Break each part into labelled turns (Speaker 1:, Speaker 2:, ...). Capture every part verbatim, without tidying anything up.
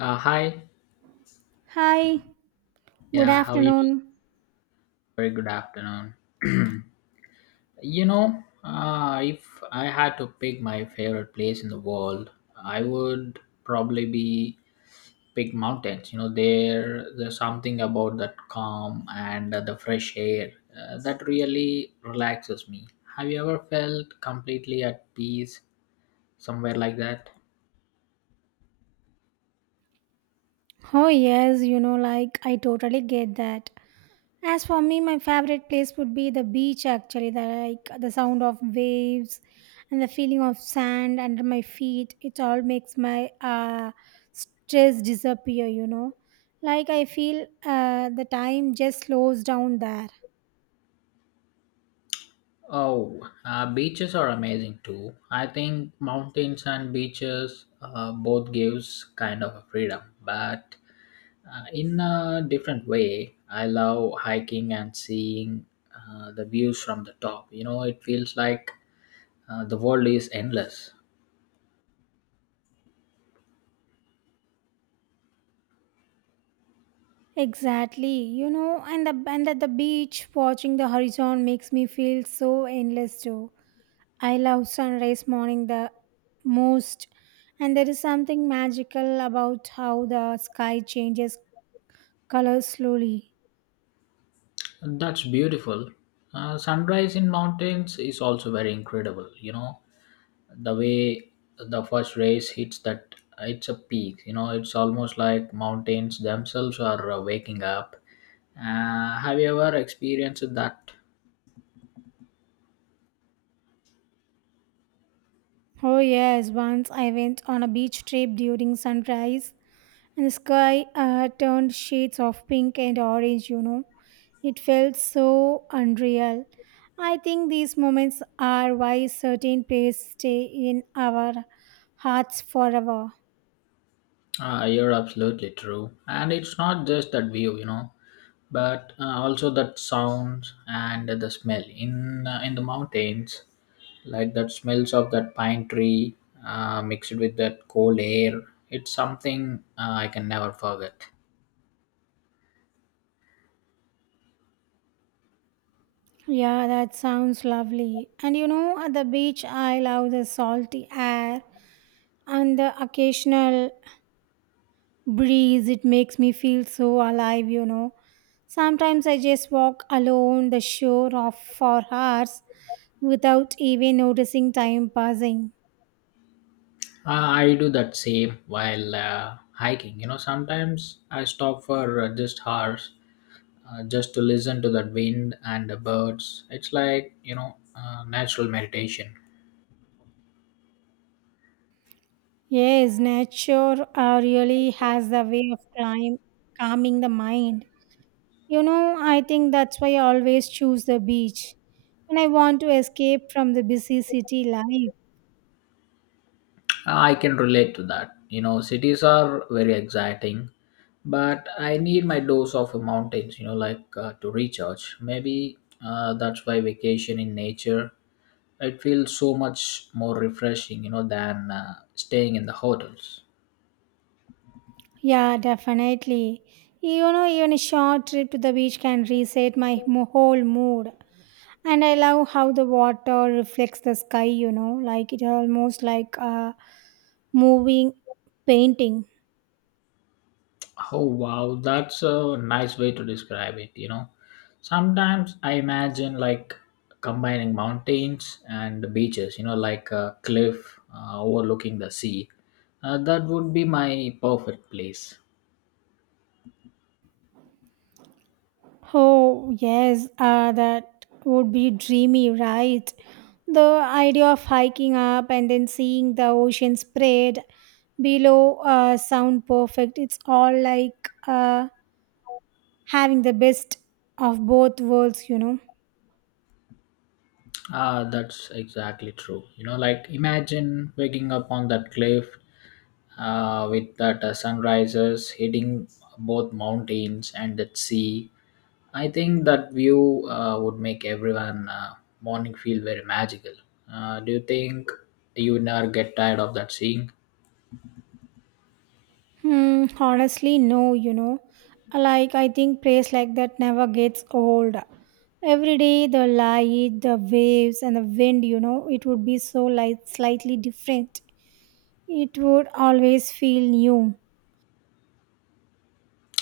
Speaker 1: Uh, hi.
Speaker 2: Hi, good
Speaker 1: Yeah, how you doing?
Speaker 2: afternoon.
Speaker 1: Very good afternoon. You know, uh, if I had to pick my favorite place in the world, I would probably be pick mountains. You know, there there's something about that calm and uh, the fresh air uh, that really relaxes me. Have you ever felt completely at peace somewhere like that?
Speaker 2: Oh, yes, you know, like I totally get that. As for me, my favorite place would be the beach actually, the like the sound of waves and the feeling of sand under my feet. It all makes my uh stress disappear, you know. Like I feel uh the time just slows down there.
Speaker 1: Oh, uh, beaches are amazing too. I think mountains and beaches uh, both gives kind of a freedom, but uh, in a different way. I love hiking and seeing uh, the views from the top. You know, it feels like uh, the world is endless.
Speaker 2: Exactly, you know, and the and at the beach watching the horizon makes me feel so endless too. I love sunrise morning the most, and there is something magical about how the sky changes colors slowly.
Speaker 1: That's beautiful. Uh, sunrise in mountains is also very incredible. You know, the way the first rays hits that it's a peak, you know, it's almost like mountains themselves are uh, waking up. Uh, have you ever experienced that?
Speaker 2: Oh, yes, once I went on a beach trip during sunrise, and the sky uh, turned shades of pink and orange, you know. It felt so unreal. I think these moments are why certain places stay in our hearts forever.
Speaker 1: Uh, you're absolutely true, and it's not just that view, you know, but uh, also that sounds and the smell in uh, in the mountains, like that smells of that pine tree uh, mixed with that cold air. It's something uh, I can never forget.
Speaker 2: Yeah, that sounds lovely. And you know, at the beach, I love the salty air and the occasional breeze. It makes me feel so alive, you know. Sometimes I just walk alone the shore of for hours without even noticing time passing.
Speaker 1: Uh, I do that same while uh, hiking. You know, sometimes I stop for uh, just hours uh, just to listen to that wind and the birds. It's like, you know, uh, natural meditation.
Speaker 2: Yes, nature uh, really has a way of climb, calming the mind. You know, I think that's why I always choose the beach when I want to escape from the busy city life.
Speaker 1: Uh, I can relate to that. You know, cities are very exciting, but I need my dose of mountains, you know, like uh, to recharge. Maybe uh, that's why vacation in nature, it feels so much more refreshing, you know, than uh, staying in the hotels.
Speaker 2: Yeah, definitely. You know, even a short trip to the beach can reset my mo- whole mood. And I love how the water reflects the sky, you know, like it almost like a moving painting.
Speaker 1: Oh wow, that's a nice way to describe it, you know. Sometimes I imagine like combining mountains and beaches, you know, like a cliff uh, overlooking the sea. Uh, that would be my perfect place.
Speaker 2: Oh, yes, uh, that would be dreamy, right? The idea of hiking up and then seeing the ocean spread below uh, sound perfect. It's all like uh, having the best of both worlds, you know.
Speaker 1: Ah, that's exactly true. You know, like imagine waking up on that cliff uh, with that uh, sunrises hitting both mountains and that sea. I think that view uh, would make everyone uh, morning feel very magical. Uh, do you think you would never get tired of that seeing?
Speaker 2: Hmm, honestly, no, you know. Like, I think praise like that never gets old. Every day, the light, the waves, and the wind, you know, it would be so light, slightly different. It would always feel new.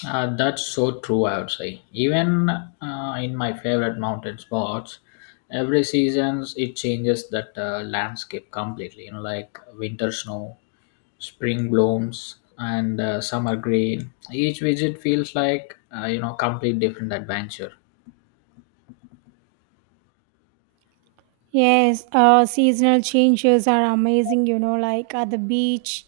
Speaker 1: Uh, that's so true, I would say. Even uh, in my favorite mountain spots, every season it changes that uh, landscape completely. You know, like winter snow, spring blooms, and uh, summer green. Each visit feels like uh, you know complete different adventure.
Speaker 2: Yes, uh, seasonal changes are amazing, you know, like at the beach,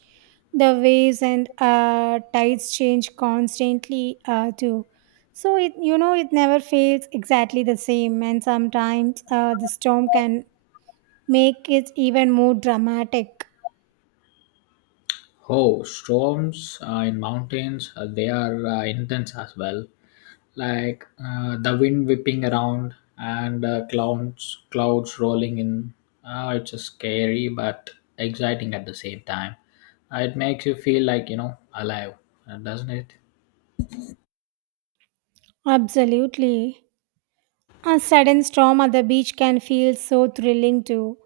Speaker 2: the waves and uh, tides change constantly uh, too. So it, you know, it never feels exactly the same, and sometimes uh, the storm can make it even more dramatic.
Speaker 1: Oh, storms uh, in mountains, uh, they are uh, intense as well. Like uh, the wind whipping around and uh, clouds, clouds rolling in. Uh, it's a scary but exciting at the same time. Uh, it makes you feel like, you know, alive, uh, doesn't it?
Speaker 2: Absolutely. A sudden storm at the beach can feel so thrilling too.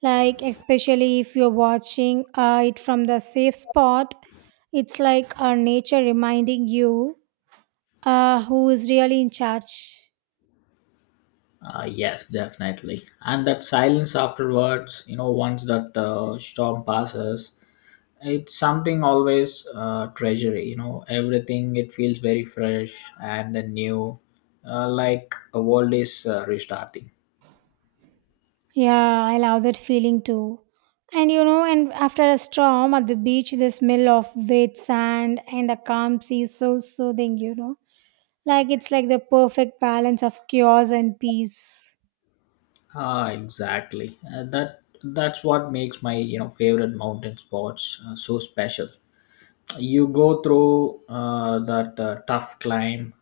Speaker 2: Like, especially if you're watching uh, it from the safe spot, it's like our nature reminding you uh, who is really in charge.
Speaker 1: Uh, yes, definitely. And that silence afterwards, you know, once that uh, storm passes, it's something always uh, treasury, you know, everything it feels very fresh and then new, uh, like a world is uh, restarting.
Speaker 2: Yeah, I love that feeling too. And you know, and after a storm at the beach, the smell of wet sand and the calm sea is so soothing, you know. Like, it's like the perfect balance of chaos and peace.
Speaker 1: Ah exactly, uh, that that's what makes my, you know, favorite mountain spots uh, so special. You go through uh, that uh, tough climb,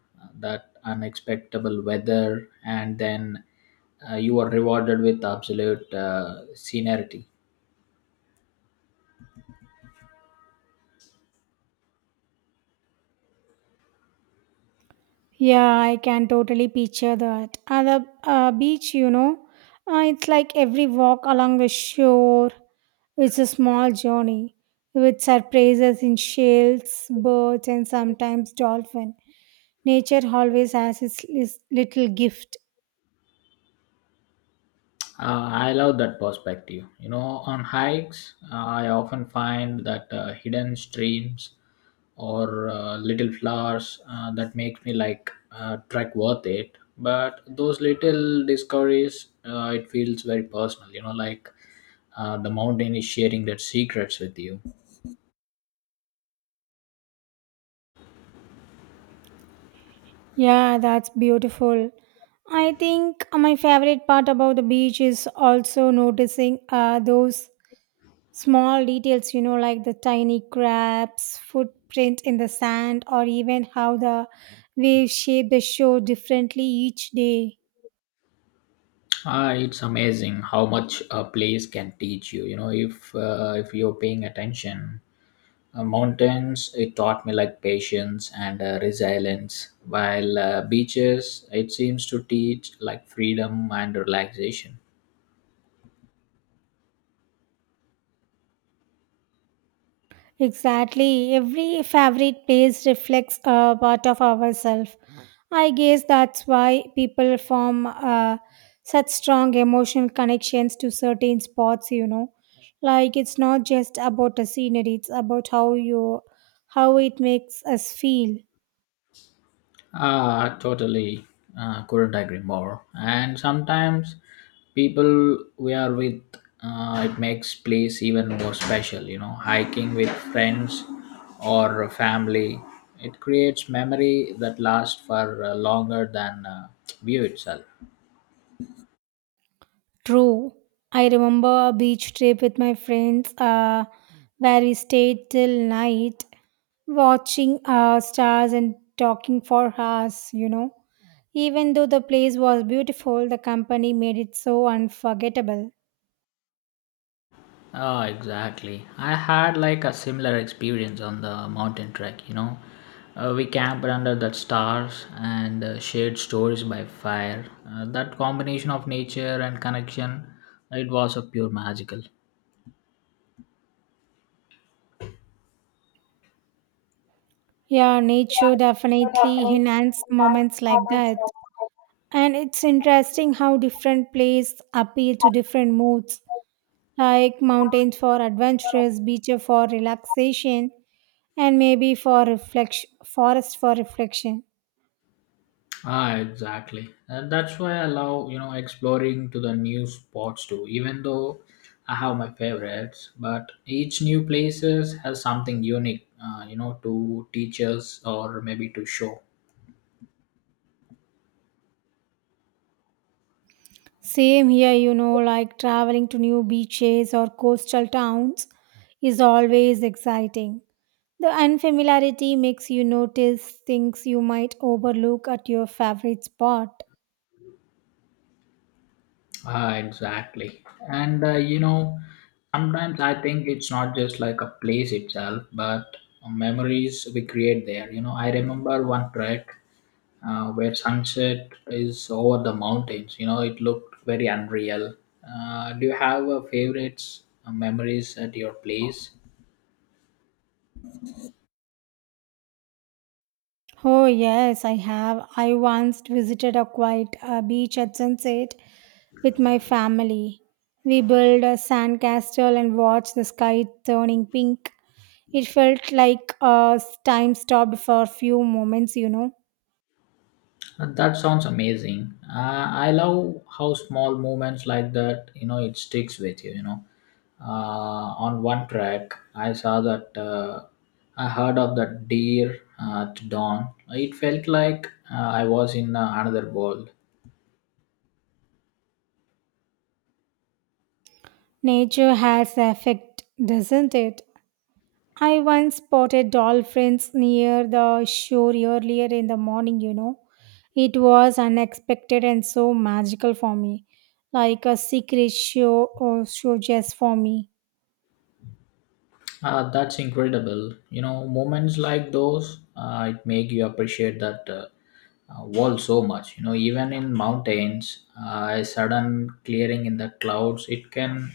Speaker 1: that unexpectable weather, and then uh, you are rewarded with absolute uh, scenery.
Speaker 2: Yeah, I can totally picture that. At the uh, beach, you know, uh, it's like every walk along the shore is a small journey with surprises in shells, birds, and sometimes dolphin. Nature always has its lis- little gift.
Speaker 1: Uh, I love that perspective. You know, on hikes, uh, I often find that uh, hidden streams or uh, little flowers uh, that makes me like uh, trek worth it. But those little discoveries, uh, it feels very personal. You know, like uh, the mountain is sharing their secrets with you.
Speaker 2: Yeah, that's beautiful. I think my favorite part about the beach is also noticing uh, those Small details, you know, like the tiny crab's footprint in the sand, or even how the waves shape the shore differently each day.
Speaker 1: Ah, it's amazing how much a place can teach you. You know, if uh, if you're paying attention. Uh, mountains, it taught me like patience and uh, resilience, while uh, beaches, it seems to teach like freedom and relaxation.
Speaker 2: Exactly. Every favorite place reflects a part of ourselves. I guess that's why people form uh, such strong emotional connections to certain spots, you know. Like it's not just about the scenery, it's about how you how it makes us feel.
Speaker 1: Ah, totally. Uh, couldn't agree more. And sometimes people we are with, uh, it makes place even more special. You know, hiking with friends or family, it creates memory that lasts for uh, longer than uh, view itself.
Speaker 2: True. I remember a beach trip with my friends uh, where we stayed till night watching uh, stars and talking for hours, you know. Even though the place was beautiful, the company made it so unforgettable.
Speaker 1: Ah, exactly. I had like a similar experience on the mountain trek, you know. Uh, we camped under the stars and uh, shared stories by fire. Uh, that combination of nature and connection, it was a pure magical.
Speaker 2: Yeah, nature definitely enhanced moments like that. And it's interesting how different places appeal to different moods. Like mountains for adventures, beaches for relaxation, and maybe for reflection, forest for reflection.
Speaker 1: Ah, exactly. And that's why I love, you know, exploring to the new spots too. Even though I have my favorites, but each new places has something unique, uh, you know, to teach us or maybe to show.
Speaker 2: Same here, you know, like traveling to new beaches or coastal towns is always exciting. The unfamiliarity makes you notice things you might overlook at your favorite spot.
Speaker 1: Uh, exactly. And uh, you know, sometimes I think it's not just like a place itself, but memories we create there. You know, I remember one trek uh, where sunset is over the mountains. You know, it looked very unreal. Uh, do you have uh, favorites uh, memories at your place?
Speaker 2: Oh, yes, I have. I once visited a quiet uh, beach at sunset with my family. We built a sandcastle and watched the sky turning pink. It felt like uh, time stopped for a few moments, you know.
Speaker 1: And that sounds amazing. Uh, I love how small moments like that, you know, it sticks with you. You know, uh, on one track, I saw that uh, I heard of the deer uh, at dawn. It felt like uh, I was in uh, another world.
Speaker 2: Nature has effect, doesn't it? I once spotted dolphins near the shore earlier in the morning, you know. It was unexpected and so magical for me, like a secret show or show just for me.
Speaker 1: Uh, that's incredible. You know, moments like those, uh, it make you appreciate that uh, uh, world so much. You know, even in mountains, uh, a sudden clearing in the clouds, it can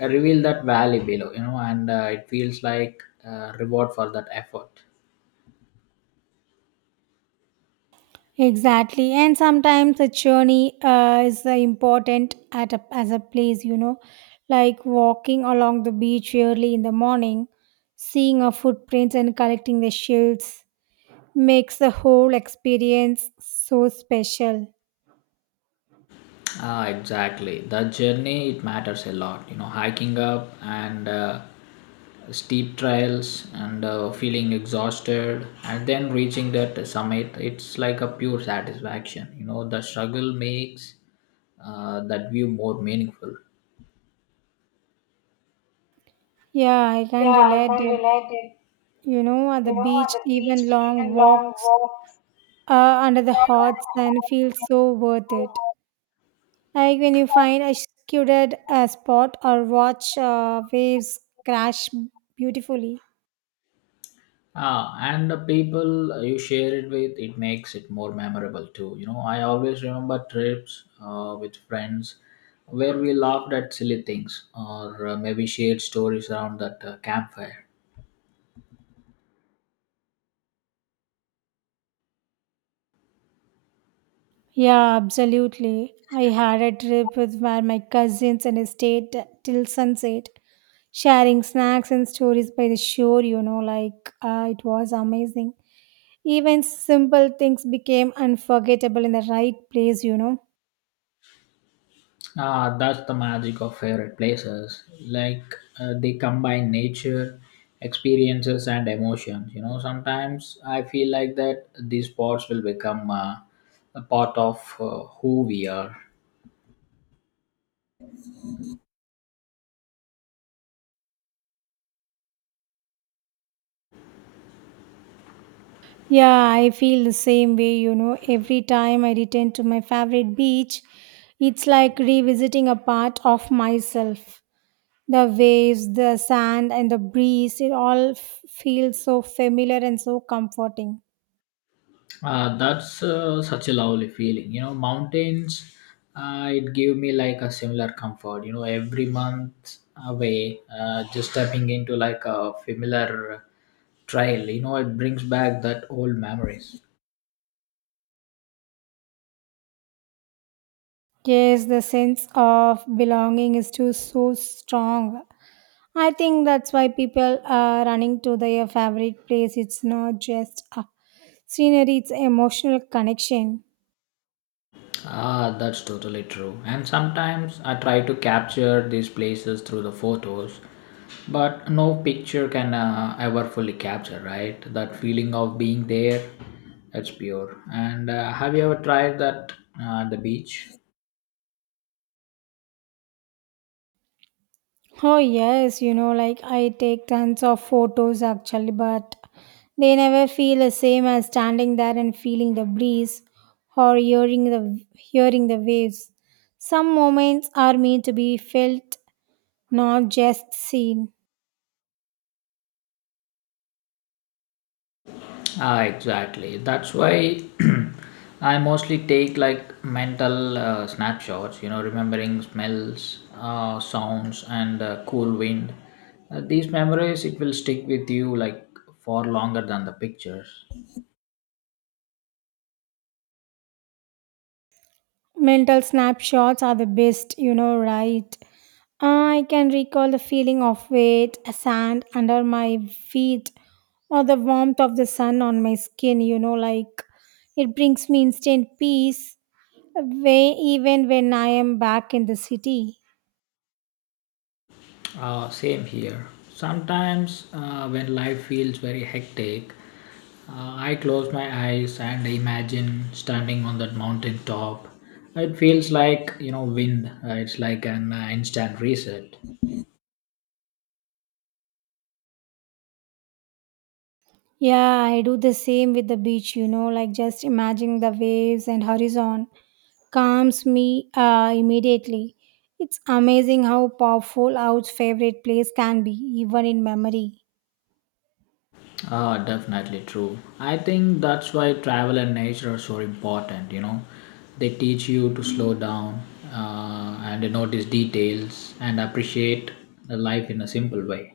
Speaker 1: reveal that valley below. You know, and uh, it feels like a reward for that effort.
Speaker 2: Exactly, and sometimes a journey uh, is uh, important at a, as a place, you know, like walking along the beach early in the morning, seeing our footprints and collecting the shells makes the whole experience so special.
Speaker 1: Ah, exactly. The journey it matters a lot. You know, hiking up and uh, steep trails and uh, feeling exhausted and then reaching that summit. It's like a pure satisfaction. You know, the struggle makes uh, that view more meaningful.
Speaker 2: Yeah, I can relate it. You know, at the beach, even long walks uh, under the hot sun feel so worth it. Like when you find a secluded uh, spot or watch uh, waves crash beautifully.
Speaker 1: Ah, and the people you share it with, it makes it more memorable too. You know, I always remember trips uh, with friends where we laughed at silly things or uh, maybe shared stories around that uh, campfire.
Speaker 2: Yeah, absolutely. I had a trip with where my cousins and I stayed till sunset, sharing snacks and stories by the shore, you know, like uh, it was amazing. Even simple things became unforgettable in the right place, you know.
Speaker 1: Ah, that's the magic of favorite places. Like uh, they combine nature, experiences, and emotions. You know, sometimes I feel like that these spots will become uh, a part of uh, who we are.
Speaker 2: Yeah, I feel the same way, you know. Every time I return to my favorite beach, it's like revisiting a part of myself. The waves, the sand, and the breeze, it all f- feels so familiar and so comforting.
Speaker 1: Uh, that's uh, such a lovely feeling. You know, mountains, uh, it gave me like a similar comfort. You know, every month away, uh, just stepping into like a familiar trail, you know, it brings back that old memories.
Speaker 2: Yes, the sense of belonging is too so strong. I think that's why people are running to their favorite place. It's not just a scenery, it's emotional connection.
Speaker 1: Ah, that's totally true. And sometimes I try to capture these places through the photos, but no picture can uh, ever fully capture, right? That feeling of being there, it's pure. And uh, have you ever tried that uh, at the beach?
Speaker 2: Oh, yes, you know, like I take tons of photos actually, but they never feel the same as standing there and feeling the breeze or hearing the hearing the waves. Some moments are meant to be felt, not just seen.
Speaker 1: Ah, exactly. That's why I mostly take like mental uh, snapshots, you know, remembering smells, uh, sounds, and uh, cool wind. Uh, these memories, it will stick with you like for longer than the pictures.
Speaker 2: Mental snapshots are the best, you know, right? I can recall the feeling of weight, sand under my feet, or the warmth of the sun on my skin, you know, like it brings me instant peace, way, even when I am back in the city.
Speaker 1: Uh, same here. Sometimes uh, when life feels very hectic, uh, I close my eyes and imagine standing on that mountain top. It feels like you know wind. Uh, it's like an uh, instant reset.
Speaker 2: Yeah, I do the same with the beach, you know, like just imagining the waves and horizon calms me uh, immediately. It's amazing how powerful our favorite place can be, even in memory.
Speaker 1: Ah, definitely true. I think that's why travel and nature are so important. You know, they teach you to slow down uh, and to notice details and appreciate the life in a simple way.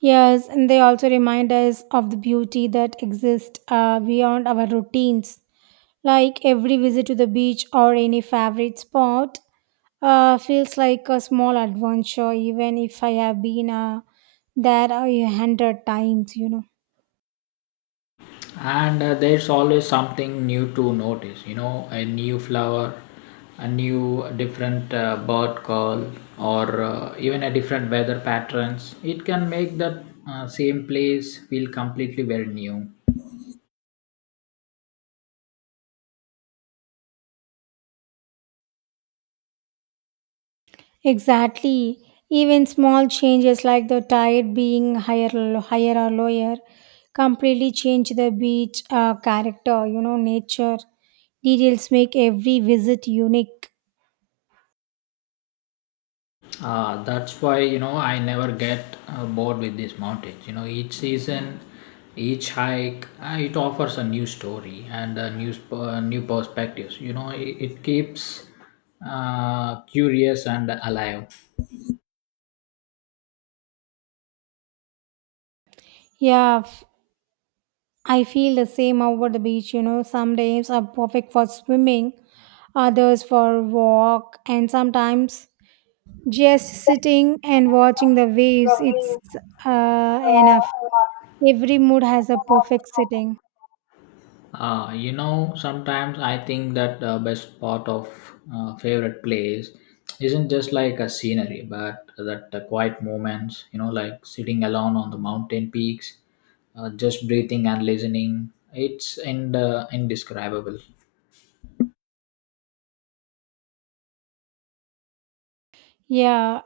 Speaker 2: Yes, and they also remind us of the beauty that exists uh, beyond our routines. Like every visit to the beach or any favorite spot uh, feels like a small adventure, even if I have been uh, there a hundred times, you know.
Speaker 1: And uh, there's always something new to notice. You know, a new flower, a new different uh, bird call, or uh, even a different weather patterns. It can make that uh, same place feel completely very new.
Speaker 2: Exactly. Even small changes like the tide being higher, higher or lower completely change the beach uh, character, you know, nature. Details make every visit unique.
Speaker 1: Uh, that's why you know I never get uh, bored with these mountains. You know each season, each hike, uh, it offers a new story and a new sp- uh, new perspectives. You know it, it keeps uh, curious and alive.
Speaker 2: Yeah, f- I feel the same over the beach, you know. Some days are perfect for swimming, others for walk, and sometimes just sitting and watching the waves. It's uh, enough. Every mood has a perfect sitting.
Speaker 1: Uh, you know, sometimes I think that the best part of uh, favorite place isn't just like a scenery, but that the quiet moments, you know, like sitting alone on the mountain peaks, uh, just breathing and listening. It's in the indescribable.
Speaker 2: Yeah,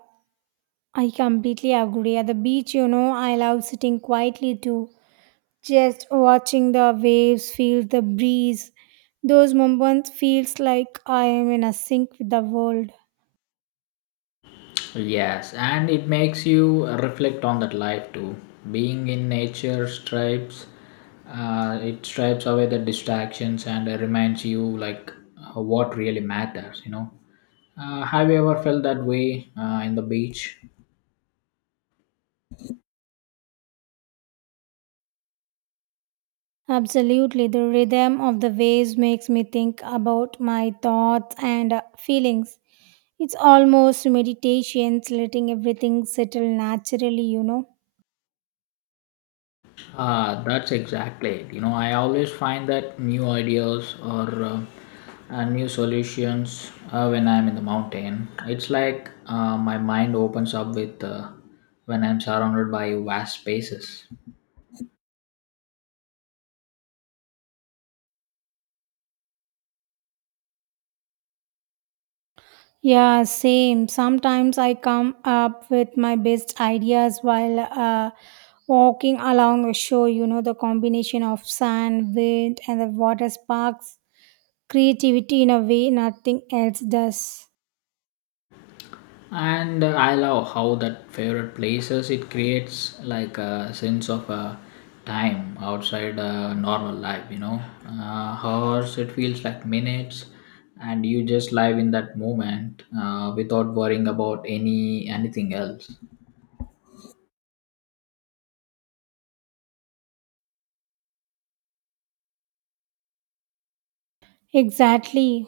Speaker 2: I completely agree. At the beach, you know, I love sitting quietly too, just watching the waves, feel the breeze. Those moments feels like I am in a sync with the world.
Speaker 1: Yes, and it makes you reflect on that life too. Being in nature stripes, uh, it stripes away the distractions and uh, reminds you like uh, what really matters. You know, uh, have you ever felt that way uh, in the beach?
Speaker 2: Absolutely, the rhythm of the waves makes me think about my thoughts and uh, feelings. It's almost meditations, letting everything settle naturally, you know.
Speaker 1: Ah, that's exactly it. You know, I always find that new ideas or uh, uh, new solutions uh, when I'm in the mountain. It's like uh, my mind opens up with uh, when I'm surrounded by vast spaces.
Speaker 2: Yeah, same. Sometimes I come up with my best ideas while uh, walking along a shore. You know, the combination of sand, wind, and the water sparks creativity in a way nothing else does.
Speaker 1: And uh, I love how that favorite places it creates like a sense of uh, time outside uh, normal life, you know, uh, hours it feels like minutes, and you just live in that moment uh, without worrying about any anything else.
Speaker 2: Exactly.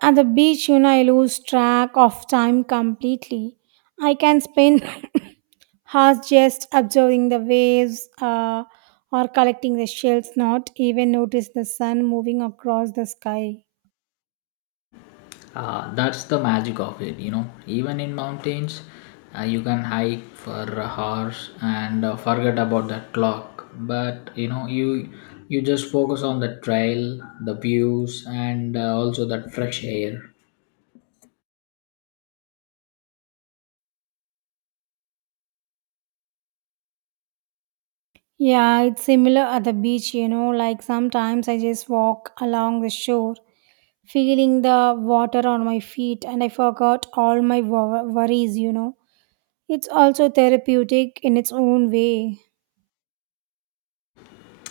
Speaker 2: At the beach, you know, I lose track of time completely. I can spend hours just observing the waves uh, or collecting the shells, not even notice the sun moving across the sky.
Speaker 1: uh, That's the magic of it, you know. Even in mountains, uh, you can hike for hours and uh, forget about the clock, but you know you you just focus on the trail, the views, and uh, also that fresh air.
Speaker 2: Yeah, it's similar at the beach, you know, like sometimes I just walk along the shore, feeling the water on my feet, and I forgot all my wo- worries, you know. It's also therapeutic in its own way.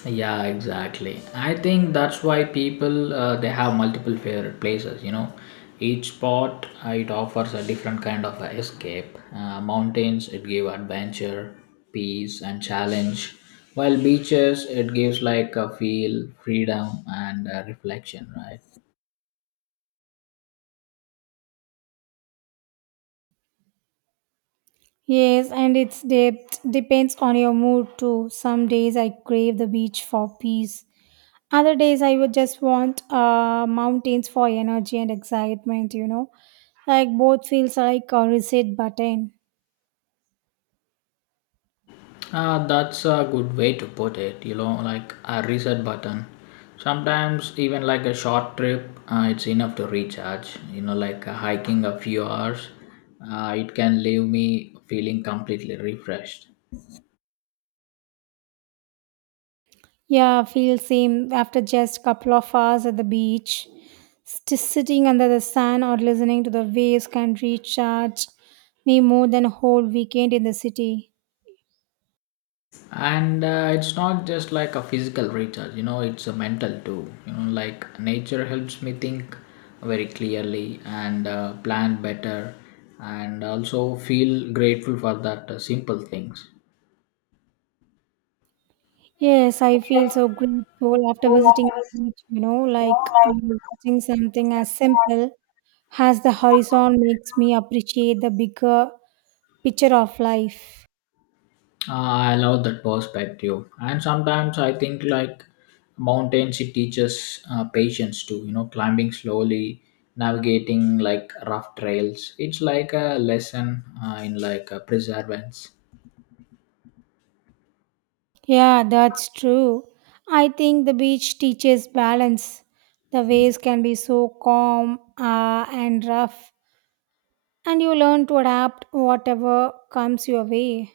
Speaker 1: Yeah, exactly. I think that's why people uh, they have multiple favorite places, you know. Each spot uh, it offers a different kind of uh, escape. Uh, mountains it give adventure, peace, and challenge, while beaches it gives like a feel freedom and uh, reflection, right?
Speaker 2: Yes, and its depth depends on your mood too. Some days I crave the beach for peace. Other days I would just want uh, mountains for energy and excitement, you know. Like both feels like a reset button.
Speaker 1: Uh, that's a good way to put it, you know, like a reset button. Sometimes, even like a short trip, uh, it's enough to recharge. You know, like uh, hiking a few hours, uh, it can leave me feeling completely refreshed.
Speaker 2: Yeah, I feel same after just couple of hours at the beach. Just sitting under the sun or listening to the waves can recharge me more than a whole weekend in the city.
Speaker 1: And uh, it's not just like a physical recharge, you know, it's a mental too. You know, like nature helps me think very clearly and uh, plan better and also feel grateful for that uh, simple things.
Speaker 2: Yes, I feel so grateful after visiting the beach, you know, like um, visiting something as simple as the horizon makes me appreciate the bigger picture of life.
Speaker 1: I love that perspective, and sometimes I think like mountains, it teaches uh, patience too. You know, climbing slowly, navigating like rough trails. It's like a lesson uh, in like uh, perseverance.
Speaker 2: Yeah, that's true. I think the beach teaches balance. The waves can be so calm uh, and rough, and you learn to adapt whatever comes your way.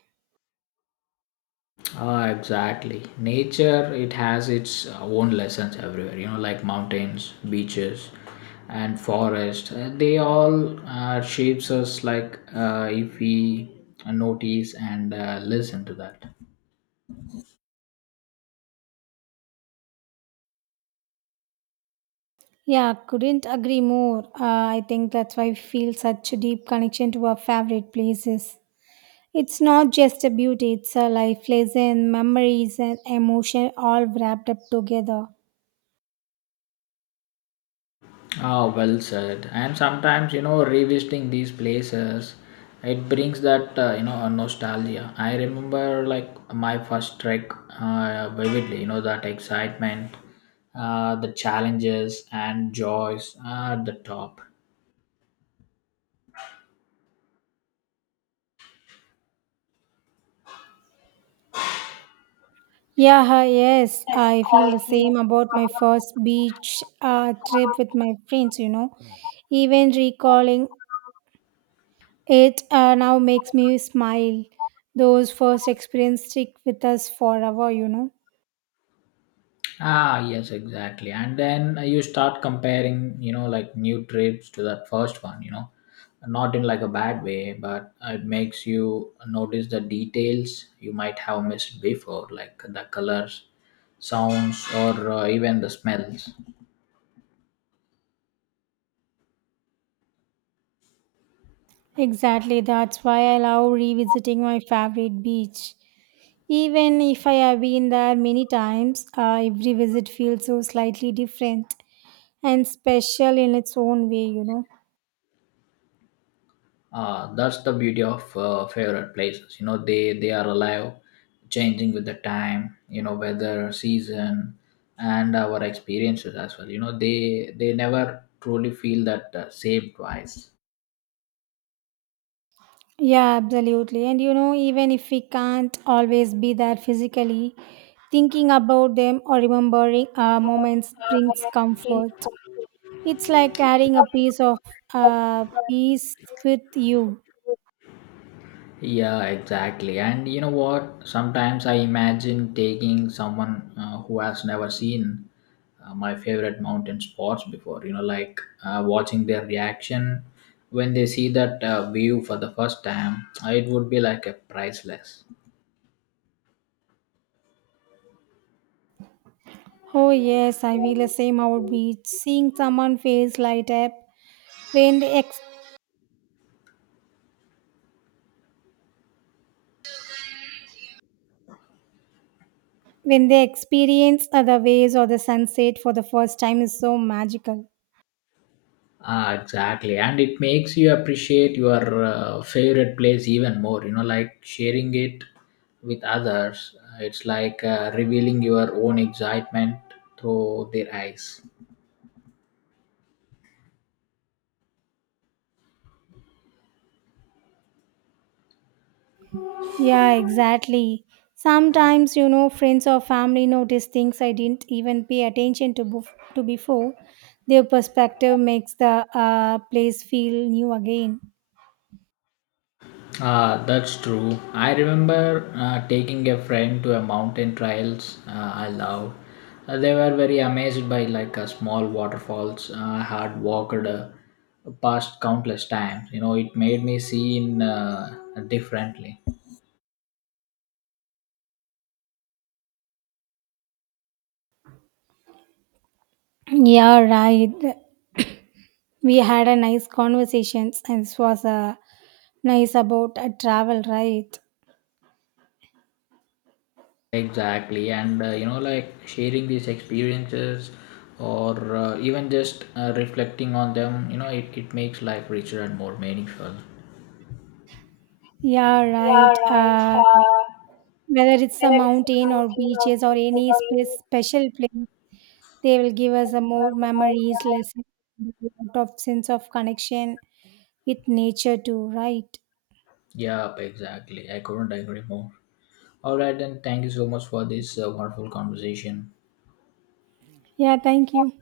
Speaker 1: Ah, exactly. Nature, it has its uh, own lessons everywhere, you know, like mountains, beaches, and forest. Uh, They all uh, shapes us like uh, if we notice and uh, listen to that.
Speaker 2: Yeah, couldn't agree more. Uh, I think that's why we feel such a deep connection to our favorite places. It's not just a beauty, it's a life lesson, memories, and emotion all wrapped up together.
Speaker 1: Ah, well said. And sometimes, you know, revisiting these places, it brings that, uh, you know, a nostalgia. I remember like my first trek uh, vividly, you know, that excitement, uh, the challenges and joys at the top.
Speaker 2: Yeah, hi, yes, I feel the same about my first beach uh, trip with my friends, you know. Even recalling it uh, now makes me smile. Those first experiences stick with us forever, you know.
Speaker 1: Ah, yes, exactly. And then uh, you start comparing, you know, like new trips to that first one, you know, not in like a bad way, but uh, it makes you notice the details you might have missed before, like the colors, sounds, or uh, even the smells.
Speaker 2: Exactly, that's why I love revisiting my favorite beach. Even if I have been there many times, uh, every visit feels so slightly different and special in its own way, you know.
Speaker 1: Uh, that's the beauty of uh, favorite places. You know they they are alive, changing with the time, you know, weather, season, and our experiences as well. You know they they never truly feel that uh, same twice.
Speaker 2: Yeah, absolutely. And you know, even if we can't always be there physically, thinking about them or remembering our moments brings comfort. It's like carrying a piece of uh, peace with you.
Speaker 1: Yeah, exactly. And you know what? Sometimes I imagine taking someone uh, who has never seen uh, my favorite mountain spots before, you know, like uh, watching their reaction when they see that uh, view for the first time, uh, it would be like a priceless.
Speaker 2: Oh, yes, I feel the same about beach. Seeing someone face light up when they, ex- when they experience other waves or the sunset for the first time is so magical.
Speaker 1: Ah, exactly. And it makes you appreciate your uh, favorite place even more, you know, like sharing it with others. uh, It's like uh, revealing your own excitement through their eyes.
Speaker 2: Yeah, exactly. Sometimes, you know, friends or family notice things I didn't even pay attention to, bef- to before. Their perspective makes the uh, place feel new again.
Speaker 1: Ah, that's true. I remember uh, taking a friend to a mountain trails uh, I love. Uh, they were very amazed by like a small waterfalls. Uh, I had walked uh, past countless times. You know, it made me see in uh, differently.
Speaker 2: Yeah, right. We had a nice conversations and this was uh, nice about uh, travel, right?
Speaker 1: Exactly, and uh, you know, like sharing these experiences or uh, even just uh, reflecting on them, you know, it, it makes life richer and more meaningful.
Speaker 2: Yeah, right. Uh, whether it's a mountain or beaches or any spe- special place, they will give us a more memories, lessons, a lot of sense of connection with nature too, right?
Speaker 1: Yep, exactly. I couldn't agree more. All right, then. Thank you so much for this uh, wonderful conversation.
Speaker 2: Yeah, thank you.